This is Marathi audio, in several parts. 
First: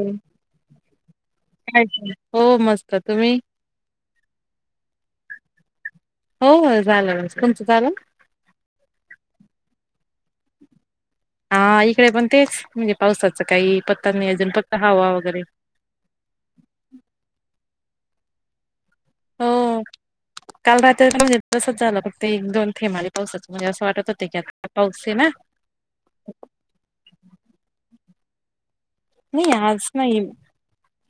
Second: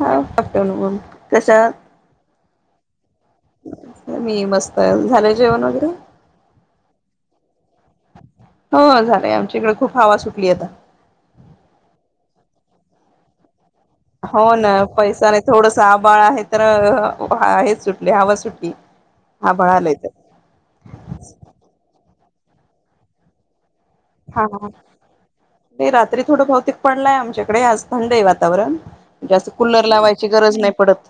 हा [unintelligible] कशा आहात काय काय? हो मस्त तुम्ही मी मस्त झालं जेवण वगैरे हो हो झालं तुमचं झालं. हो झालंय आमच्या इकडे खूप हवा सुटली आता. हा इकडे पण तेच म्हणजे पावसाच काही. पत्ता नाही हो अजून ना फक्त हवा पैसा वगैरे नाही थोडस आबाळ आहे तर आहे सुट लय हवा सुटली. आभाळ हो आलंय तर काल रात्रीच म्हणजे तसच झालं फक्त एक दोन थेंब पावसाचं म्हणजे असं वाटत. होते की हा आता पाऊस आहे ना रात्री थोडं बहुतेक पडलाय आमच्याकडे आज थंड आहे वातावरण. जे असं नाही कूलर आज नाही लावायची गरज नाही पडत.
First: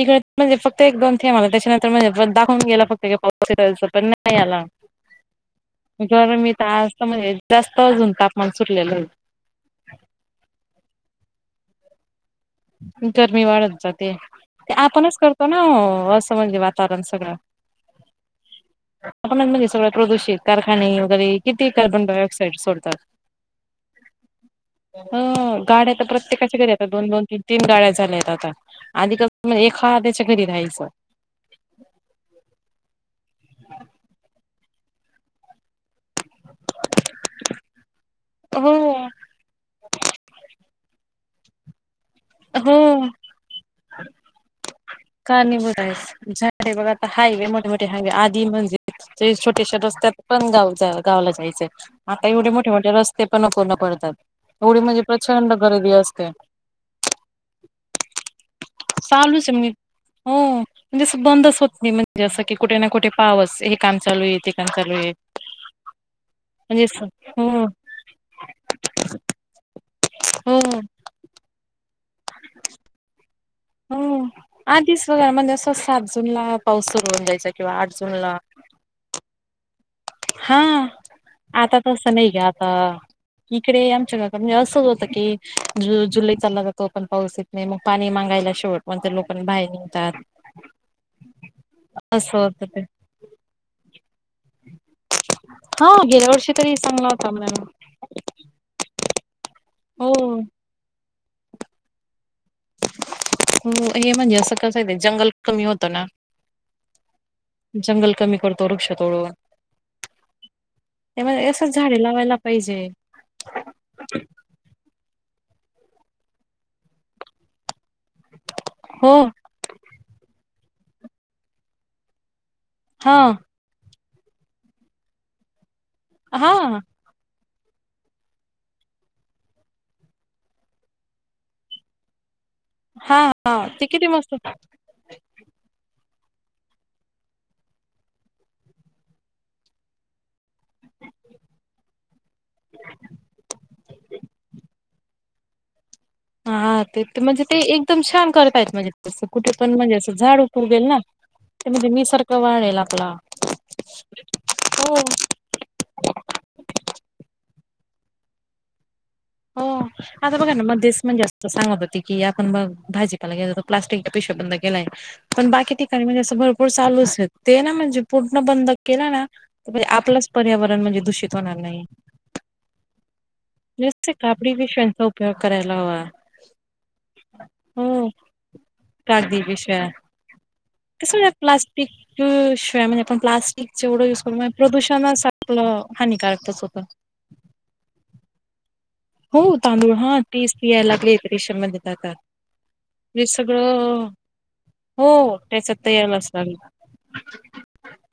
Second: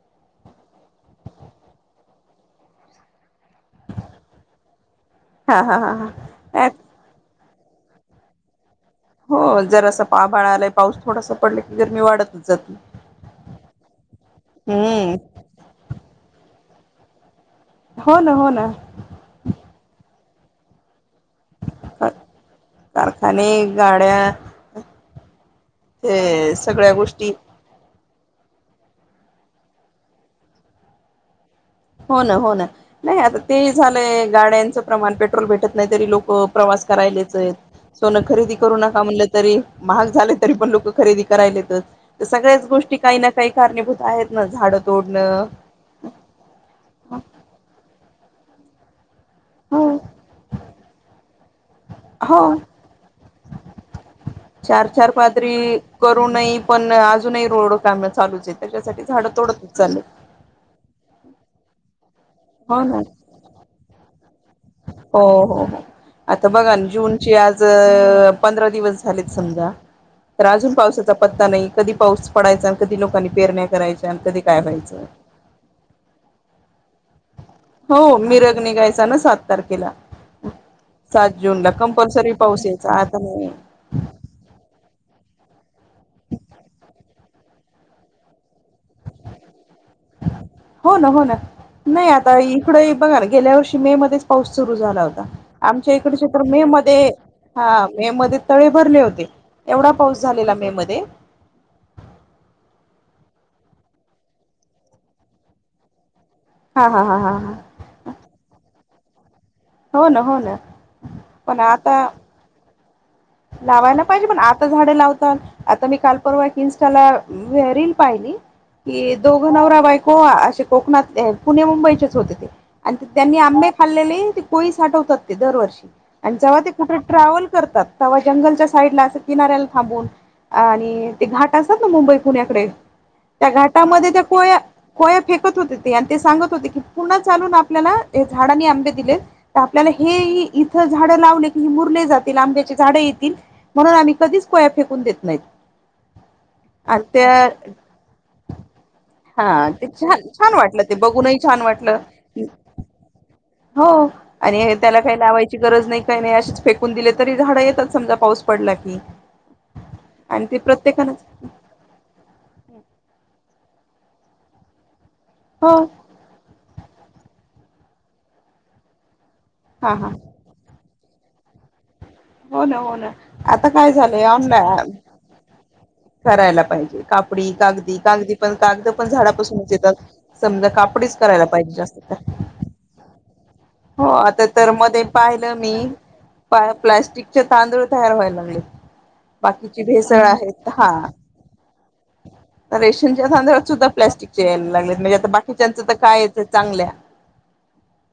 इकडे म्हणजे फक्त एक दोन थेंब आला त्याच्यानंतर म्हणजे दाखवून गेला फक्त. िरायचं पण नाही याला हा हा हा मी त हा असत म्हजे जास्त अजून तापमान सुटलेलं आहे. हो जर असं आभाळा आलाय पाऊस थोडासा पडला की गरमी वाढत नाही. गरमी वाढत जाते ते हम्म आपणच करतो ना असं म्हणजे. ण सगळं हो ना हो ना आपण म्हणजे सगळ प्रदूषित कारखाने री किती कार्बन डायक्साइड सोडतात कारखाने गाड्या ह गाड्या तर ते प्रत्येकाच्या घरी आ सगळ्या दोन -दोन गोष्टी तीन- तीन गाड्या झाल्यात आता आधी कस एखाद्याच्या घरी राहायचं. हो ना हो ना नाही आता ते झालंय गाड्यांचं प्रमाण पेट्रोल भेटत नाही. तरी लोक प्रवास करायलेच येत. सोन खरेदी हो करू नका म्हणलं तरी महाग झाले तरी पण लोक - खरेदी करायलेतच सगळ्याच हो गोष्टी काही ना काही कारणीभूत आहेत ना झाड कारणी बूत आहे झा बघा आता हायवे मोठे मोठे हायवे आधी म्हणज. छोटेश्या हो रस्त्यात पण गाव गावाला जायंय आता हो एवढे मोठे मोठे रस्ते. पण अपूर्ण पड तात. चार चार पादरी करूनही पण अजूनही रोड काम चालूच आहे त्याच्यासाठी झाडं चालूच आहे तोडत म्हणजे हो. हो म्हणजे बंदच होत नाही म्हणजे असं की कुठे ना कुठे पावस हे काम चालू य. हो हो हो! आता बघा म्हणजे असं जूनचे आज हो पंधरा दिवस झालेत समजा. तर हो अजून पावसाचा पत्ता नाही कधी पाऊस पडायचा कधी लोकांनी पेरण्या. करायच्या आणि हम कधी काय व्हायचं आधीस वगार म्हणजे असं सात जुून ला पाऊस. सुरू होऊन जायचा किंवा आठ जून हो ला मिरघ निघायचा ना सात तारखेला. हा. सात जून ला आता तसं नाही कंपल्सरी ग पाऊस आता यायचा नाही इकडे आमच्या घ म्हणजे असंच होतं की. ज जुलै चालला जातो पण पाऊस येत नाही मग पाणी मगायला शेवट. कोणत लोकांना बाहेर निघतात. हो ना हो ना नाही आता असं होतं इकड ते बघा ना गेल्या वर्षी मे मध्येच. पाऊस सुरू झाला होता हा आमच्या इकड गेल्या तर वर्षी मे तरी मध्ये. चांगला होता मॅम हा मे मध्ये तळे भरले होते एवढा हो पाऊस झालेला मे मध्ये. हो हे म्हणजे असं कसं आहे जंगल कमी होतं ना. हा हा हा हा हा जंगल कमी करतो वृक्ष तोडून. हो ना हो ना त्यामुळे पण अस आता झाडे लावायला पाहिजे. लावायला पाहिजे पण आता झाडें लावता. आता मी काल परवा इन्स्टाला वे रील. पाहिली हो की दोघ नवरा बायको असे कोकणात पुणे मुंबईचेच होते ते. आणि हा त्यांनी आंबे खाल्लेले ते कोळी साठवतात ते दरवर्षी आणि जेव्हा ते हा कुठे ट्रॅवल. करतात ते जंगलच्या साईडला अस किनाऱ्याला थांबून आणि ते घाट असत ना मुंबईत. पुण्याकडे हा त्या हा ते किती घाटामध्ये त्या मस्त कोय कोय फेकत होते ते आणि ते सांगत होते की पुनण चालून आपल्याला झाडांनी आंबे दिलेत. तर आपल्याला हे इथं झाडं लावले की मुरले जातील आंब्याचे झाडं येतील म्हणून आम्ही कधीच. कोया फेकून देत नाहीत. [unintelligible] हा ते आणि ते म्हणजे त्या ते एकदम छान करता ययेत म्हणजे तसं कुठे हा पण ते म्हणजे अस छान झाड छान वाटलं उपरगेल ते ना. बघूनही छान ते म्हणजे वाटलं निसर्ग वाढेल आपला. हो. आणि हो त्याला काही लावायची गरज नाही काही नाही अेच फेकून दिले तरी झाडं येतात समजा पाऊस पडला की. हो आता आणि बघा ते ना मध्येच म्हणजे प्रत्येकानच अस सांगत होते की आपण मग भाजीपाला गेलो. प्स्टिकच्या पिशे बंद केलाय पण बाकी हो ठिकाणी म्हणजे अस. चालूच ते ना म्हणजे पूर्ण बंद केला ना म्हणजे हा हा आपलंच पर्यावरण म्हणजे. दूषित होणार नाही. हो ना हो ना आ. नुते कापडी पिशव्यांचा उपोग करायला हवा. करायला पाहिजे कापडी कागदी हो कागदी पण कागद पण कागदी झाडापासूनच पिशव्या येतात समजा काप. कसं प्लास्टिक शिवाय म्हणजे आपण प्लास्टिक जेवढं हो युज आता करू तर प्रदूषणस आपलं. हानिकारक त सोपण. प्लॅस्टिकचे तांदूळ तयार व्हायला लागले. हो बाकीची तांदूळ हा भेसळ तेीच आहेत यायला हा लागले रिशनमध्येेत का. रेशनच्या सधर्भात सुद्धा प्लॅस्टिक च्या यायला लागलेत म्हणजे आता हो त्याच्यात बाकीच्याचं तर यायलाच कायच लागल चांगल्या.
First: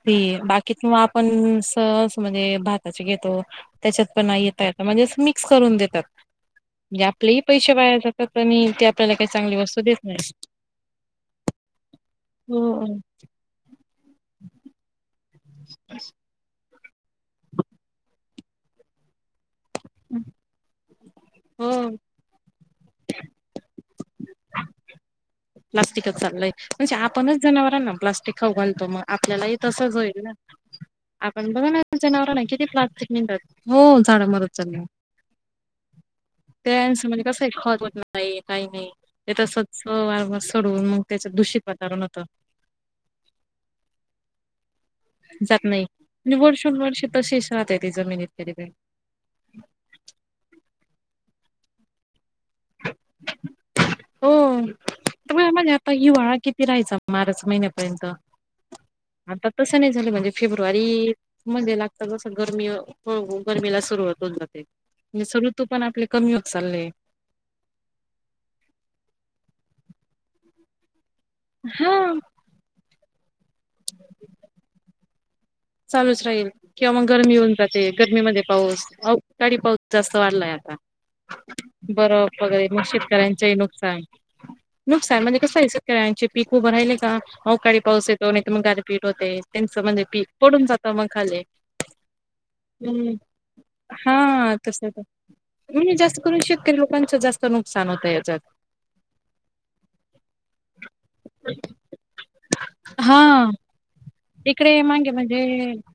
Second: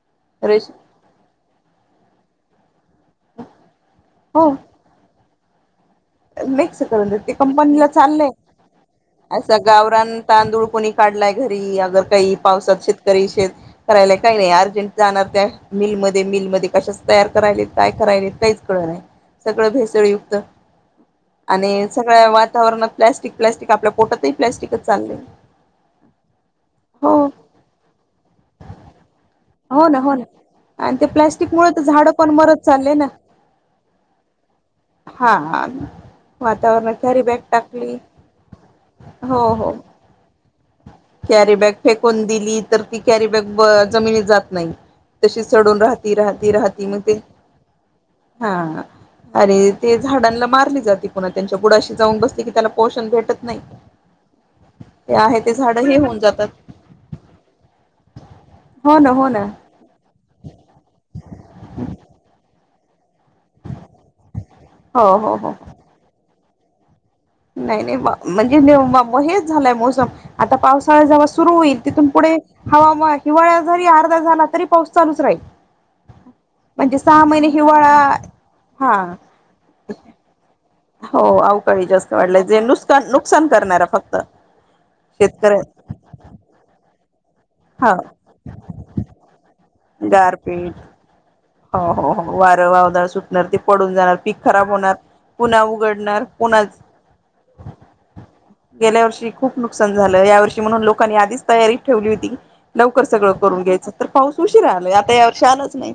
ते रेश बाकीत आपण सहस म्हणजे. भाता घेतो त्याच्यात पण हो य म्हणजे मिक्स करून देतात. मिक्स म्हणजे करून देतात ते आपलेही पैसे कंपनीला वाया चाललंय जातात आणि ते आपल्याला काही चांगली असा वस्तू देत नाही. गावरान तांदूळ कोणी काढलाय घरी अगर काही हो पावसात शेतकरी शेत. करायला काही नाही अर्जंट जाणार त्या मिल मध्ये, मिल मध्ये कशाचं तयार करायले, काय करायले काहीच कळं नाय. सगळं भेसळयुक्त हो आणि सगळ्या वातावरणात प्लास्टिक, प्लास्टिक आपल्या पोटातही प्लॅस्टिकच चाललय. प्लास्टिकच चाललंय म्हणजे आपणच जनावरांना [unintelligible] मग आपल्यालाही तसंच होईल ना. आणि ते आपण प्लॅस्टिक बघ मुळे तर झाडं पण जनावरांना किती मरत चालले ना प्लास्टिक [unintelligible] हो झाड मरत चालली. हा [unintelligible] वातावरणात त्यांचं कॅरी म्हणजे बॅग कसं आहे खत टाकली, होत नाही काही नाही. ते हो हो. तसंच वारंवार सोडवून मग त्याचं दूषित कॅरीबॅग वातावरण फेकून होतं दिली, तर ती कॅरी बॅग ब जमिनी जात नाही. तशीच जात सडुन नाही. राहती, म्हणजे राहती, वर्षोन राहती म वर्ष ते तशीच राहते ती जमिनीत कधी हा. पण. अरे, ते झाडांला मारली जाते पुन्हा त्यांच्या बुडाशी जाऊन बसले, की त्याला पोषण भेटत नाही. हो ते आहे तुमी हा ते म्हणे झाड आता हे होऊन हिवाळा जातात किती राहायचा मार्च महिन्यापर्यंत. हो ना हो ना आता तसं नाही झालं म्हणजे फेब्रुवारी म्हणजे लागत जसं गरमी अ हो हो गर्मी ला सुरुवात होऊन जाते हो हो म्हणजे, [unintelligible] हो ऋतू पण आपले कमी होत चाललेत. नाही नाही मा म्हणजे मा म हेच झालंय मोसम आता पावसाळा जरा सुरू होईल तिथून हा. पुढे हवामान हिवाळा जरी अर्धा झाला तरी पाऊस चालूच राहील. चालूच राहील किंवा म्हणजे मग सहा गरमी महिने होऊन जाते, हिवाळा गरमीमध्ये पाऊस, हा अवकाळी पाऊस जास्त वाढलाय आता. हो अवकाळी जास्त बरफ वाढलंय जे वगैरे मग नुकसान शेतकऱ्यांचेही करणारा नुकसान. फक्त नुकसाान म्हणजे शेतकऱ्या कसंय सगळ्यांचे पिक उभरायल नाही का अवकाळी हा पाऊस येतो नाही, तर मग गारपीठ होते त्यांचं म्हणजे पीक पडून गारपीट जातं मग खाली. हो हो हो वारं वावदाळ हम्म सुटणार ते पडून जाणार पीक हा खराब तस होणार. पुन्हा [unintelligible] जास्त उघडणार करून शेतकरी पुन्हाच लोकांचं जास्त नुकसान होतं याच्यात. गेल्या वर्षी खूप नुकसान झालं या वर्षी म्हणून, लोकांनी आधीच तयारी ठेवली होती की लवकर हा सगळं करून घ्यायचं तर.. पाऊस उशीर इकडे आलाय, आता या वर्षी आलाच नाही.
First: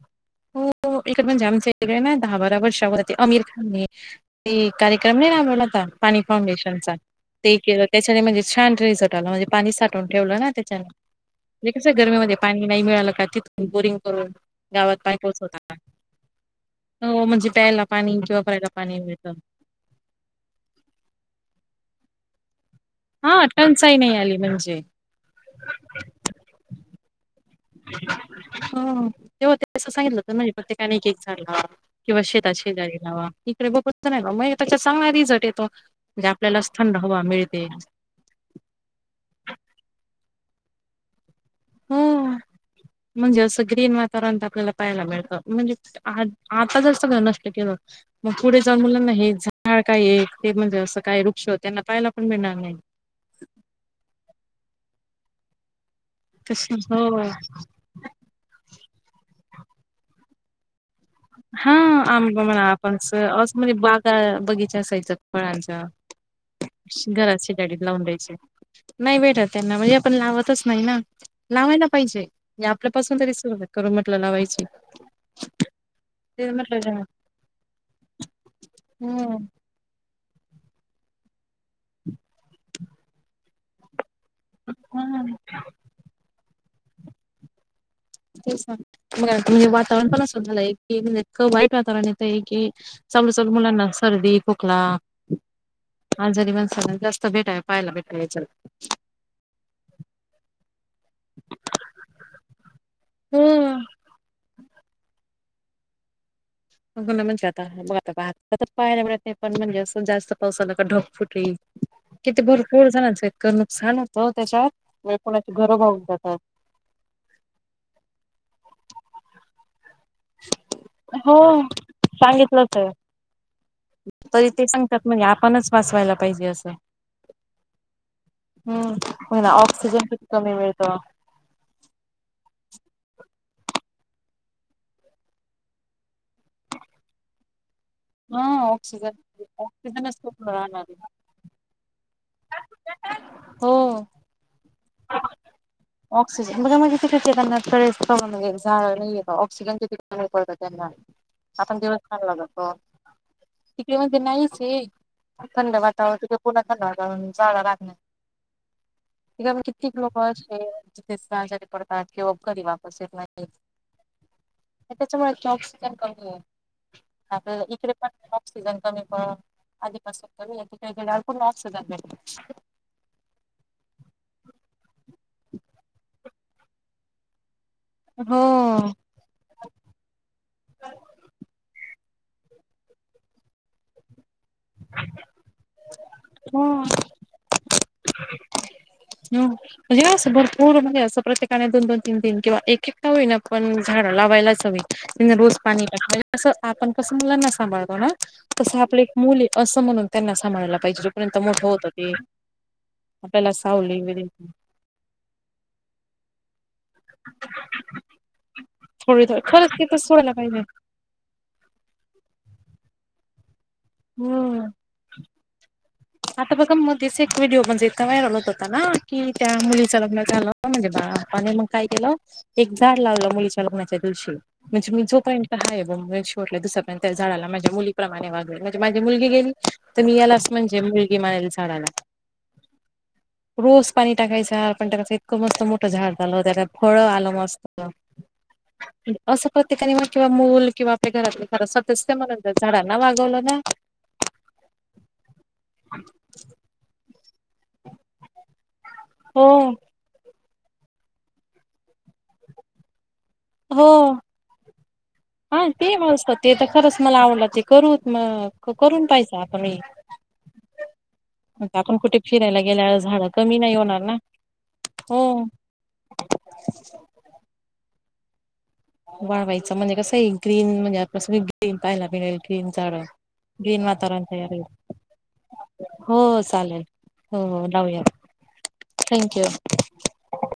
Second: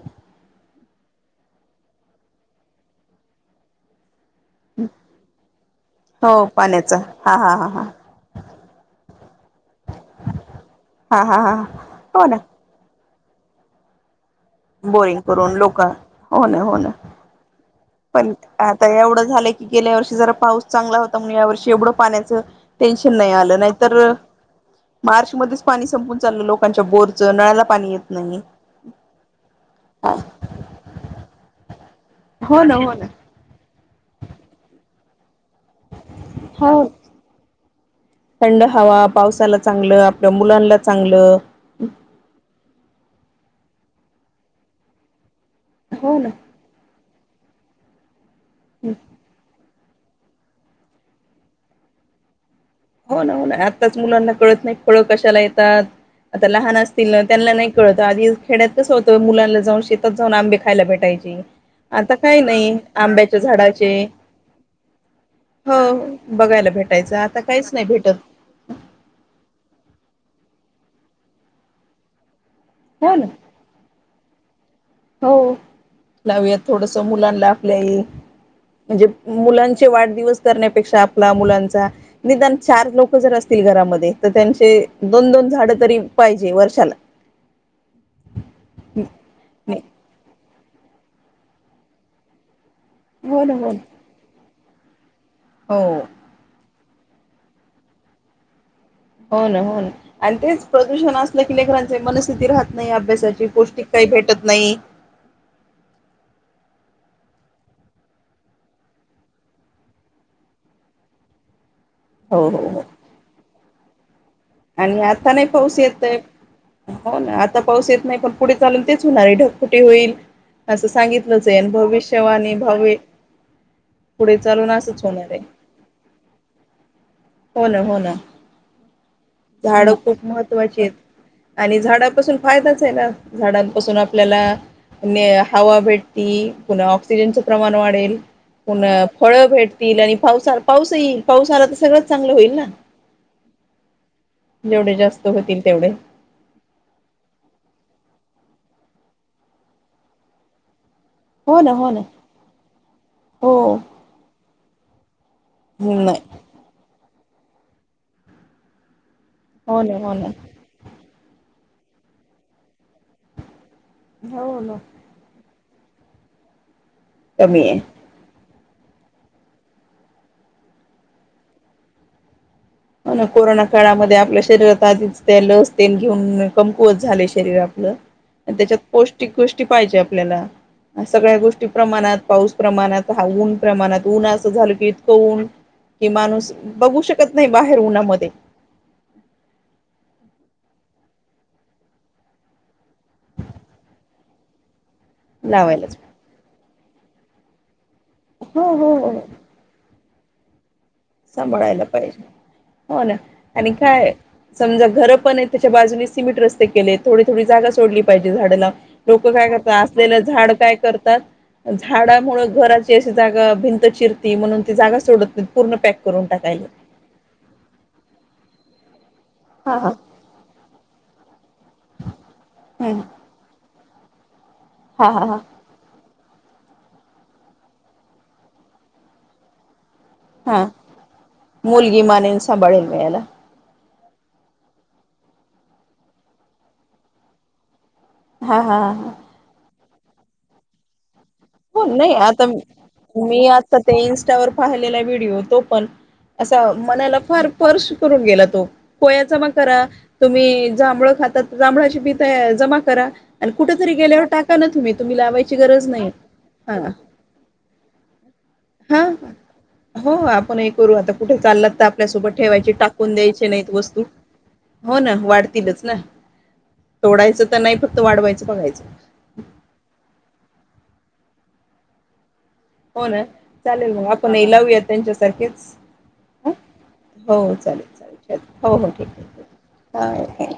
[unintelligible] इकडं आमच्या इकडं ना दहा-बारा वर्षावर ते आमिर खान नी ते कार्यक्रम नाही राबवला होता पाणी हो फाउंडेशनचा? पाण्याचा हा हा ते हा केलं, हा त्याच्याने म्हणजे छान रिझर्ट आला म्हणजे पाणी साठवून ठेवलं ना त्याच्याने. हा हा हा म्हणजे कसं गरमी हो मध्ये ना पाणी नाही मिळालं का तिथुन बोरिंग करून गावात पाणी बोरिंग करून पोहोचवता लोक हो ना हो ना. म्हणजे प्यायला पाणी पण किंवा भरायला आता पाणी एवढं मिळतं झालंय की, गेल्या वर्षी जरा पाऊस चांगला होता म्हणुन या वर्षी एवढं पाण्याचं टेन्शन नाही हा आलं टंचाई नाहीतर नाही आली म्हणजे मार्च मध्येच पाणी संपून चाललं लोकांच्या बोर हम्म तेव्हा ते तसं सांगितलं होत म्हणजे प्रत्येकाने एक एक झाड लावा. किंवा शेता हो ना हो शेजारी ना लावा इकडे [unintelligible] त्याच्या चांगला रिझल्ट येत हो थंड हवा पावसाला चांगलं आपलं मुलांला चांगलं हो, म्हणजे असं ग्रीन वातावरण तर आपल्याला पाहायला मिळतं. म्हणजे हो आ ना. आता जर सगळ नष्ट केलं मग पुढे जाऊन मुलांना हे झा झाड काय एक ते म्हणजे असं काय वृक्ष त्यांना पाहायला पण मिळणार नाही. हो ना, हो ना आत्ताच मुलांना कळत नाही फळं कशाला येतात आता लहान असतील ना हो त्यांनला नाही कळतं, आधी खेड्यात कसं होतं मुलांला जाऊन शेतात जाऊन आंबे क खायला भेटायची हा आता काही आंबा म्हणा नाही आपणच आंब्याच्या असं म्हणजे झाडाचे बागा बगीचा असायचा हो, फळांचा बघायला भेटायचं आता काय [unintelligible] लावून द्यायचे, नाही भेटत त्यांना म्हणजे आपण लावतच नाही ना, लावायला पाहिजे. ल हो आपल्यापासून ना. तरी सुरुवात करू म्हटलं लावायची. हो. ते लावूया म्हटलं थोडंसं मुलांला आपल्याही म्हणजे ह मुलांचे वाढदिवस करण्यापेक्षा आपला मुलांचा निदान चार लोक जर असतील घरामध्ये तर त्यांचे हा दोन-दोन झाडं तरी पाहिजे वर्षाला. तेच ना, [unintelligible] वातावरण पण असं झालंय की इतकं वाईट वातावरण येतंय की चालू हो चालू ना हो ना. मुलांना सर्दी, खोकला हो आजारी माणसाला जास्त भेटाय पहायला भेटाण्यची हो ना हो ना. आणि तेच प्रदूषण असलं की लेकरांचे मनस्थिती राहत नाही अभ्यासाची हम्म. पौष्टिक काही भेटत नाही बाघा ना म्हणजे आता बघ आता पाहायला मिळत नाही पण म्हणजे असं जास्त पावसा आला का ढगफुटी किती हो हो हो भरपूर जणांचं इतकं नुकसान होतं त्याच्यात आणि म्हणजे आता नाही कोणाची घरं पाऊस वाहून येतय जातात. हो ना आता पाऊस येत नाही पण पुढे चालून तेच होणार आहे ढगफुटी होईल असं सांगितलंच हो आहेन भविष्यवाणी सांगितलंच आहे भवे तरी ते सांगतात म्हणजे आपणच बसवायला पाहिजे असं हो ना हो ना हम्म मला झाडं ऑक्सिजन खूप किती कमी महत्वाची आहेत मिळतं. आणि झाडापासून फार [inaudible] ना झाडांपासून आपल्याला ने हवा भेटती पुन्हा ऑक्सिजनचं प्रमाण वाढत हा [inaudible] पुना ऑक्सिजन फळ भेटतील आणि ऑक्सिजनच खूप पावसा राहणार पाऊस आहे. येईल पावस आला तर सगळंच चांगलं होईल ना हो जेवढे जास्त होतील तेवढे ऑक्सिजन बघा म्हणजे किती सेकंदात [inaudible] [inaudible] नाहीय का ऑक्सिजन किती कमी पडलं त्यांना हो हा ना पण हो दिवस ना चांगला जातो हो तिकडे म्हणजे नाहीच थंड वातावरण नाही तिथे पुूर्ण थंड [inaudible] हो कित्येक ना हो लोक ना अशी आहेत ती आजारी पडतात किंवा कधी वापस येत नाही हो ना त्याच्यामुळे ऑक्सिजन कमी आहे आपल्या कमी आहे इकडे पण ऑक्सिजन कमी पण आधीपासून कमी तिथे गेल्यावर पुन्हा ऑक्सिजन भेट कोरोना काळामध्ये आपल्या शरीरात आधीच त्या लस ते घेऊन कमकुवत झाले शरीर आप ल त्याच्यात हो. पौष्टिक गोष्टी पाहिजे आपल्याला सगळ्या गोष्टी प्रमाणात पाऊस प्रमाणात हा ऊन प्रमाणात ऊन झाल की इतकं ऊन कि माणूस हम्म. बघू शकत नाही बाहेर उन्हामध्ये हो म्हणजे असं भरपूर म्हणजे असं प्रत्येकाने दोन दोन तीन तीन किंवा एकएक का होईना पण झाड लावायलाच हवी रोज पाणी लावायलाच टाकवं आपण कसं मुलाना सांभाळत हो ना हो तसं हो आपले एक हो मुल आहे असं म्हणून त्यांना सांभाळाय लागत [inaudible] मोठं सांभाळायला होतं ते पाहिजे हो ना आपल्याला असं आणि काय समजा घरं पण आहे त्याच्या बाजूने सिमेंट रस्ते केले थोडी थोडी जागा सोडली पाहिजे झाडाला. थोडी लोक थोडी काय खरंच करतात तिथं असलेलं सोडायला झाड पाहिजे काय करतात झाडामुळे घराची अशी जागा भिंत चिरती म्हणून हम्म ती जागा सोडत नाहीत. पूर्ण पॅक करून आता टाकायला बघा मध्येच एक व्हिडिओ म्हणजे व्हायरल होत होता ना कि त्या हा हा मुलीच्या लग्न झालं म्हणजे बापाने मग काय केलं एक झाड हा लावलं मुलीच्या लग्नाच्या म्हणजे मी जो हा हा पण का आहे ब [inaudible] [inaudible] माझ्या मुलीप्रमाणे वाघवेल म्हणजे माझी मुलगी गेली तर मी याला हा म्हणजे मुलगी म्हणाली झाडाला मुलगी मानेन सांभाळेल मी याला रोज पाणी टाकायच पण ते इतकं मस्त मोठं झाड झालं त्यात फळं आलं मस्त हा हा हा हा असं प्रत्येकाने मग किंवा मूल किंवा आपल्या घरातले खरं हो सदस्य नाही आता म्हणून झाडांना वागवलं मी ना आता ते इन्स्टावर पाहिलेला व्हिडिओ तो पण असा मनाला फार फार सुकरून गेला तो कोया जमा हो करा तुम्ही जांभळ खातात जांभळाची बी जमा करा आणि कुठ तरी हो गेल्यावर टाका ना तुम्ही तुम्ही लावायची हा ते गरज नाही मस्त ते तर हा खरंच मला आवडलं ते करू मग हा करून पाहायचं आता मी हो हो आपण हे करू आता कुठे चाललात तर कुठे आपल्यासोबत फिरायला ठेवायची गेल्यावर टाकून झाडं द्यायचे कमी नाहीत नाही होणार वस्तू ना हो ना वाढतीलच ना तोडायचं तर नाही फक्त वाढवायचं बघायचं वाढवायचा म्हणजे कसं ग्रीन म्हणजे [inaudible] ग्रीन पाहायला मिळेल [inaudible] हो ना ग्रीन चालेल मग वातावरण आपण हे तयार लावूया त्यांच्यासारखेच होईल हो ह चालेल हो हो चालेल जाऊया चालेल चल. हो हो ठीक आहे थँक ठीक यू आहे